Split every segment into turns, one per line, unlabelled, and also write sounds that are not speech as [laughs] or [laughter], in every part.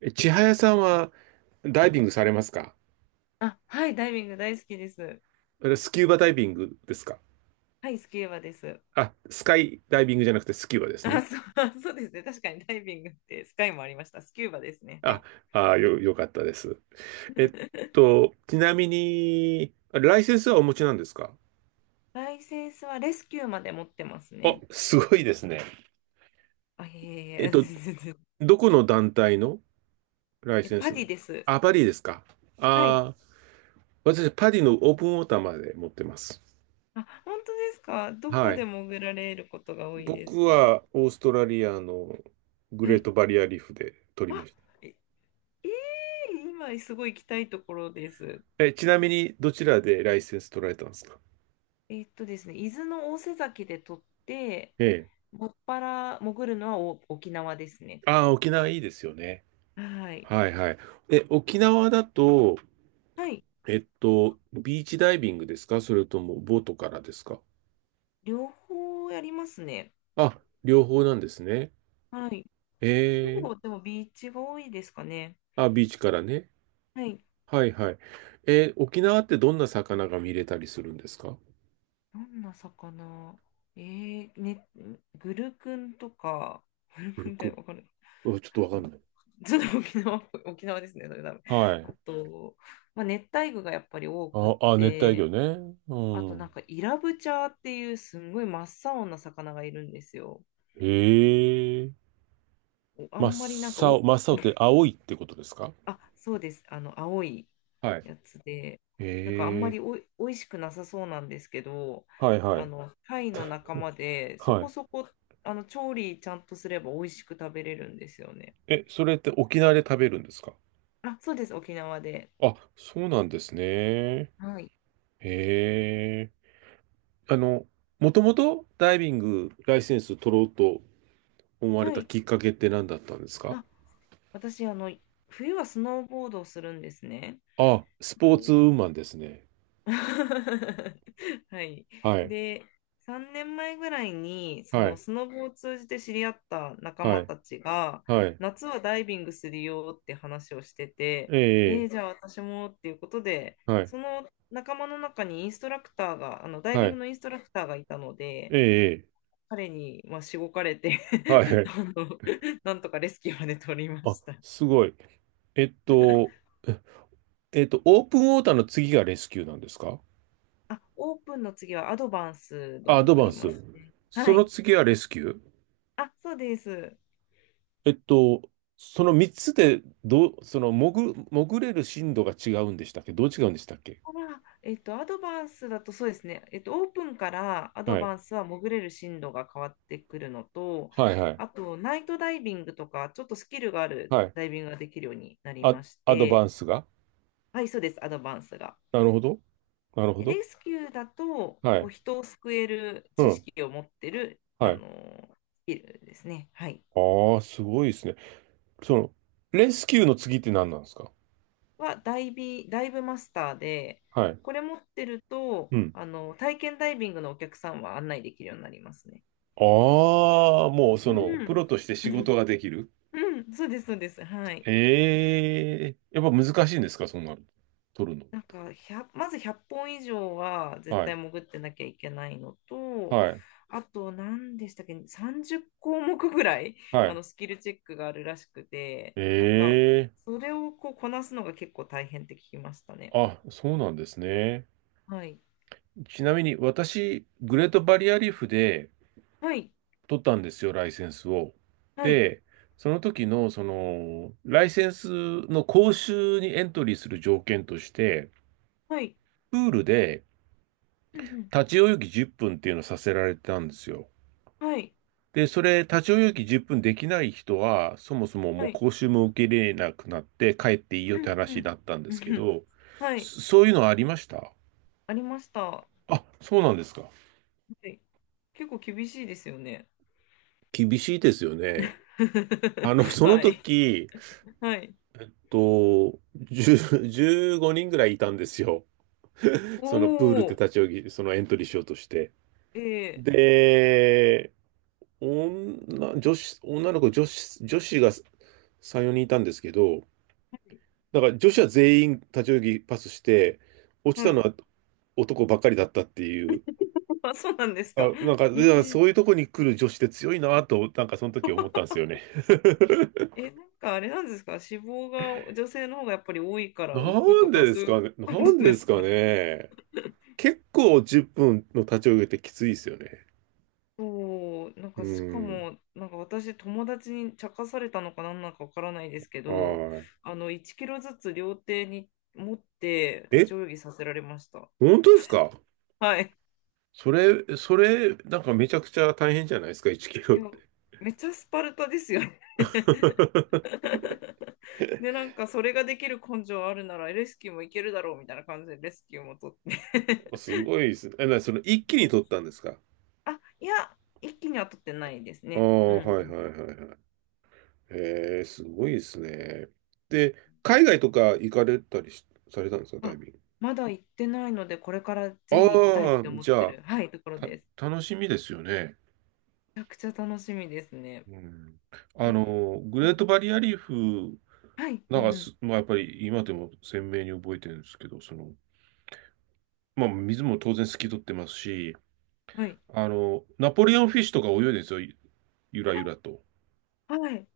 え、千早さんはダイビングされますか？
あ、はい、ダイビング大好きです。
あれスキューバダイビングですか？
はい、スキューバです。
あ、スカイダイビングじゃなくてスキューバです
あ、
ね。
そう、[laughs] そうですね。確かにダイビングってスカイもありました。スキューバですね。は
あ、
い。
よかったです。えっ
[laughs]
ちなみに、ライセンスはお持ちなんですか？
ライセンスはレスキューまで持ってます
あ、
ね。
すごいですね。
あ、いえい
えっ
え、
と、
全然。 [laughs]
どこの団体のライセン
パ
スな
デ
ん
ィ
です
で
か？
す。
あ、パリですか？
はい。
あー。私、パリのオープンウォーターまで持ってます。
あ、本当ですか？ど
は
こで
い。
潜られることが多いです
僕
か？
はオーストラリアのグ
は
レー
い。
トバリアリーフで取りま
あ、
した。
え、今すごい行きたいところです。
え、ちなみに、どちらでライセンス取られたんですか？
ですね、伊豆の大瀬崎で撮って、
ええ。
もっぱら潜るのはお沖縄ですね。
ああ、沖縄いいですよね。
はい。
はいはい。え、沖縄だと、
はい。
ビーチダイビングですか？それともボートからですか？
両方やりますね。
あ、両方なんですね。
はい。ほ
ええ。
ぼ、でもビーチが多いですかね。
あ、ビーチからね。
はい。
はいはい。え、沖縄ってどんな魚が見れたりするんですか？
どんな魚？ね、グルクンとか、グルク
古
ンっ
く、
てわかる？
あ、ちょっとわかんない。
ちょっと沖縄ですね、それ多分。
は
あ
い。
と、まあ、熱帯魚がやっぱり多くっ
熱帯魚
て、
ね。う
あとなん
ん。
かイラブチャーっていうすんごい真っ青な魚がいるんですよ。
へえ。
おあ
真
んまりなんか
っ
お、
真っ青っ
[laughs]
て青いってことですか？
あ、そうです。青い
はい。
やつで、
へ
なんかあんま
え。
りおいしくなさそうなんですけど、
はいはい。
貝の仲間で、そ
は
こ
い。
そこ、調理ちゃんとすれば美味しく食べれるんですよね。
え、それって沖縄で食べるんですか？
あ、そうです。沖縄で。
あ、そうなんですね。へ
はい。
え。あの、もともとダイビングライセンス取ろうと思われ
は
た
い。
きっかけって何だったんですか？
あ、私、冬はスノーボードをするんですね。
あ、スポーツウーマンですね。
[laughs] はい。
はい、
で、3年前ぐらいに、そ
は
の
い、
スノボを通じて知り合った仲
は
間
い、
たちが、
はい。
夏はダイビングするよって話をしてて、
ええ、
じゃあ私もっていうことで、
はい、
その仲間の中にインストラクターが、ダイ
は
ビング
い、
のインストラクターがいたので、
ええ、
彼に、まあ、しごかれて。
は
[laughs]
い。
あの、なんとかレスキューまで取りま
あ、
した。
すごい。えっと、オープンウォーターの次がレスキューなんですか？
あ、オープンの次はアドバンスド
ア
に
ド
な
バン
り
ス。
ますね。
そ
は
の
い。
次はレスキュー？
あ、そうです。
えっと、その3つで、その潜れる深度が違うんでしたっけ？どう違うんでしたっけ？
あ、アドバンスだとそうですね、オープンからアド
はい。
バンスは潜れる進路が変わってくるのと、
はいはい。
あと、ナイトダイビングとか、ちょっとスキルがある
はい。
ダイビングができるようになり
あ、
まし
アドバ
て、
ンスが？
はい、そうです、アドバンスが。
なるほど。なるほ
で、
ど。
レスキューだと、
は
こう
い。
人を救える
う
知
ん。
識を持ってる、
はい。
スキルですね、はい、
ああ、すごいですね。その、レスキューの次って何なんですか？
はダイビ、ダイブマスターで、
はい。
これ持ってると、
うん。
体験ダイビングのお客さんは案内できるようになりますね。
ああ、もうそ
う
の、プ
ん、
ロとして
う
仕事
ん、
ができる。
うん、そうです、そうです。はい。
ええ、やっぱ難しいんですか、そんなの。取る
なんか、1、まず100本以上は
の。
絶
は
対
い。
潜ってなきゃいけないのと、
はい。
あと、何でしたっけ、30項目ぐらい、
はい。
スキルチェックがあるらしくて、なんか、
ええ。
それをこうこなすのが結構大変って聞きましたね。
あ、そうなんですね。
はい。
ちなみに私、グレートバリアリーフで
はい。
取ったんですよ、ライセンスを。
はい。
で、その時の、その、ライセンスの講習にエントリーする条件として、
はい。
プールで
うん
立ち泳ぎ10分っぷんっていうのをさせられてたんですよ。
うん。はい。
で、それ、立ち泳ぎ10分できない人は、そもそも
は
もう
い。
講習も受け入れなくなって帰っていいよ
う
っ
ん
て
う
話
ん。
だったんで
う
す
ん
け
うん、
ど、
はい。
そういうのはありました？
ありました。は
あ、そうなんですか。
い。結構厳しいですよね。
厳しいですよね。
[laughs]
その
はい。
時、
はい。
と、10 15人ぐらいいたんですよ。
お
そのプールって
お、
立ち泳ぎ、そのエントリーしようとして。
ええ、
で、女、女子、女の子、女子、女子が3、4人いたんですけど、
はい。
だから女子は全員立ち泳ぎパスして、落ち
は
たの
い。
は男ばっかりだったっていう。
[laughs] あ、そうなんですか。
あ、なんか、いや
え
そういうとこに来る女子って強いなと、なんかその時思ったんですよね。
ええ、なんかあれなんですか？脂肪が女性の方がやっぱり多いか
[laughs] な
ら浮く
ん
と
で
か
で
そう
す
いう
かね、
こ
なん
と
でで
で
す
す
か
かね。
ね。結構10分の立ち上げってきついですよね。
そう、なん
う
かしか
ん。
も、なんか私友達に茶化されたのかなんなのかわからないですけど、
は
1キロずつ両手に持って
い。
立
え、
ち泳ぎさせられました。
本当ですか？
はい。
それ、それ、なんかめちゃくちゃ大変じゃないですか、1キ
い
ロっ
や、
て。
めっちゃスパルタですよね。
[laughs]
[laughs] で、なんかそれができる根性あるならレスキューもいけるだろうみたいな感じでレスキューも取って。
すごいですね。え、その一気に取ったんですか？
[laughs] あ、いや、一気には取ってないです
あ
ね。
あ、
う
はい
ん。
はいはいはい。へえ、すごいですね。で、海外とか行かれたりしされたんですか、ダイ
あ、
ビング。
まだ行ってないので、これからぜひ行きたいっ
ああ、
て思っ
じ
て
ゃあ、
る、はい、ところです。
楽しみですよね。
めちゃくちゃ楽しみですね。
うん。あ
え、
の、グ
う
レート
ん、
バリアリーフ
はい、う
なん
ん、
か
うん、
す、まあ、やっぱり今でも鮮明に覚えてるんですけど、その、まあ、水も当然透き通ってますし、
はい、
あの、ナポレオンフィッシュとか泳いでるんですよ、ゆらゆらと。
はい、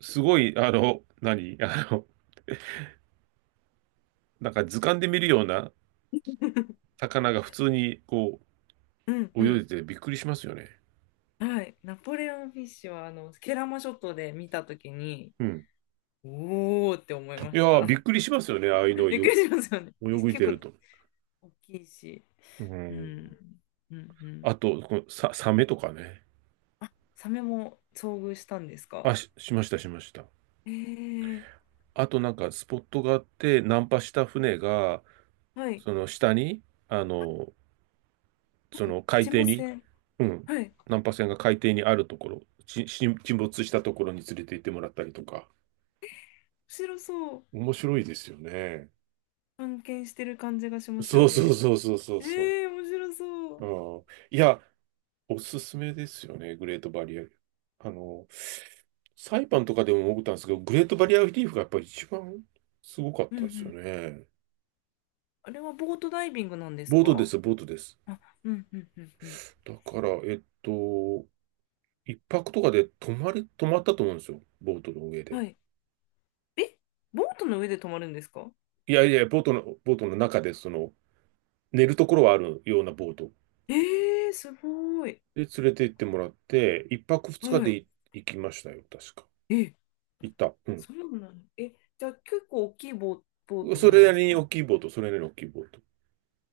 すごい、あの、何あの、なんか図鑑で見るような魚が普通に
うん、う
泳い
ん、
でてびっくりしますよね。
はい。ナポレオンフィッシュは、ケラマ諸島で見たときに、
うん。
おーって思いま
いや
し
ー、
た。
びっくりしますよね、ああいうの
[laughs]
を
びっく
よ、
りしますよね。
泳い
結
で
構
ると。
大きいし。
う
う
ん。
ん。うんうん。
あと、このサメとかね。
サメも遭遇したんですか？
あ、しました、しました。
えー、
あとなんかスポットがあって、ナンパした船が、
はい。
その下に、あの、その海
沈
底
没
に、
船。
うん、
はい。
難破船が海底にあるところ、沈没したところに連れて行ってもらったりとか、
白そう。
面白いですよね。
探検してる感じがします
そ
よ
うそう
ね。
そうそうそうそ
面白そ
う。
う。
うん、いや、おすすめですよね、グレートバリア。あの、サイパンとかでも思ったんですけど、グレートバリアリーフがやっぱり一番すごかっ
うんう
たですよ
ん。
ね。
あれはボートダイビングなんです
ボートで
か？
す、ボートです。
あ、うんうんうんうん。
だから、一泊とかで泊まったと思うんですよ、ボートの上
は
で。
い。え、ボートの上で泊まるんですか？
いやいや、ボートの中で、その、寝るところはあるようなボート
えすごい。
で連れて行ってもらって、一泊二日
は
で
い。
行きましたよ、確か。
え、
行った。うん。
そうなの。え、じゃあ結構大きいボート
そ
なん
れな
です
りに
か？
大きいボート、それなりに大きいボート。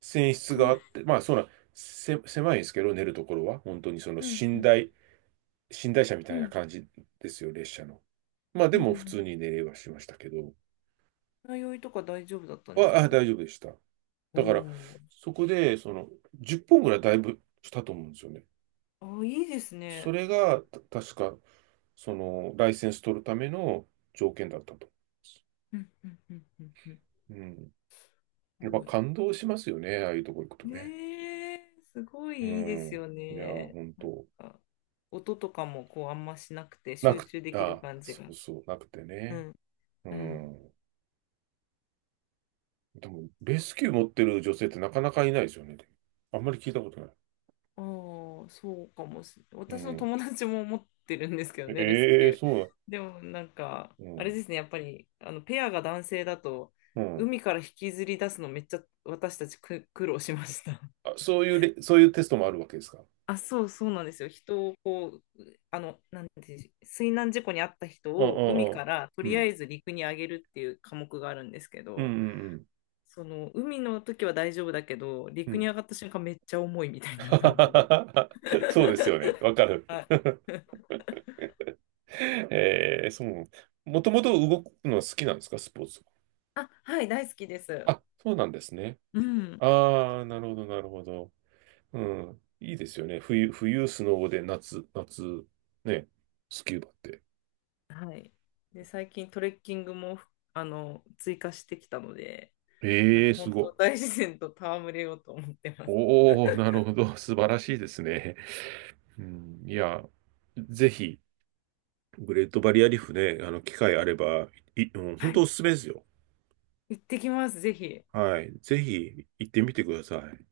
船室
う
があ
ん
って、まあ、そうな、せ、狭いんですけど、寝るところは。本当にその
うん。うん
寝台車みた
う
いな
ん
感じですよ、列車の。まあ、で
うんう
も普通
ん。
に寝れはしましたけど、
船いとか大丈夫だった
あ、
んですか？
大丈夫でした。
お
だから、
お
そこで、その、10本ぐらいだいぶしたと思うんですよね。
ー。あ、いいです
そ
ね。
れが、確か、その、ライセンス取るための条件だったと。
うんうんうんうんうん。す
うん。やっぱ
ごい。
感動しますよね、ああいうとこ行くとね。
ねえ、すご
う
いいいです
ん。
よ
いや、
ね。
本
なん
当
か、音とかもこうあんましなくて
な
集
く、
中できる
あ、
感じ
そ
が。
うそう、なくて
う
ね。
ん、
う
うん。
ん。でも、レスキュー持ってる女性ってなかなかいないですよね。あんまり聞いたことない。
ああ、そうかもしれない。
う
私の
ん。
友達も持ってるんですけどね、レスキ
ええ、
ュー。
そう
でもなんか、
な
あれ
の、
ですね、やっぱり、ペアが男性だと、
うん。うん。
海から引きずり出すのめっちゃ私たち苦労しました。
あ、そういうレ、そういうテストもあるわけですか。
あ、そうそうなんですよ。人をこう、なんて、水難事故に遭った人
うん
を
う
海か
ん
らと
うん。
り
う
あ
ん。
えず陸に上げるっていう科目があるんですけ
うんう
ど、
んうん。
その海の時は大丈夫だけど、
う
陸に
ん。
上がった瞬間めっちゃ重いみたいな感じで。
[laughs] そうですよね。わか
[laughs]
る。
はい。
[laughs]
[laughs]
そう。もともと動くのは好きなんですか、スポーツ。
あ、はい、大好きです。
あ、そうなんですね。
うん。
ああ、なるほど、なるほど。うん。いいですよね。冬、スノボで夏、ね、スキューバって。
はい。で、最近トレッキングも、追加してきたので、なん
ええ
か
ー、す
本
ご
当大
い。
自然と戯れようと思ってます。
おお、なる
[laughs]
ほど。素晴らしいですね。うん、いや、ぜひ、グレートバリアリーフね、機会あれば、うん、本
は
当お
い。
すすめですよ。
行ってきます、ぜひ。
はい。ぜひ、行ってみてください。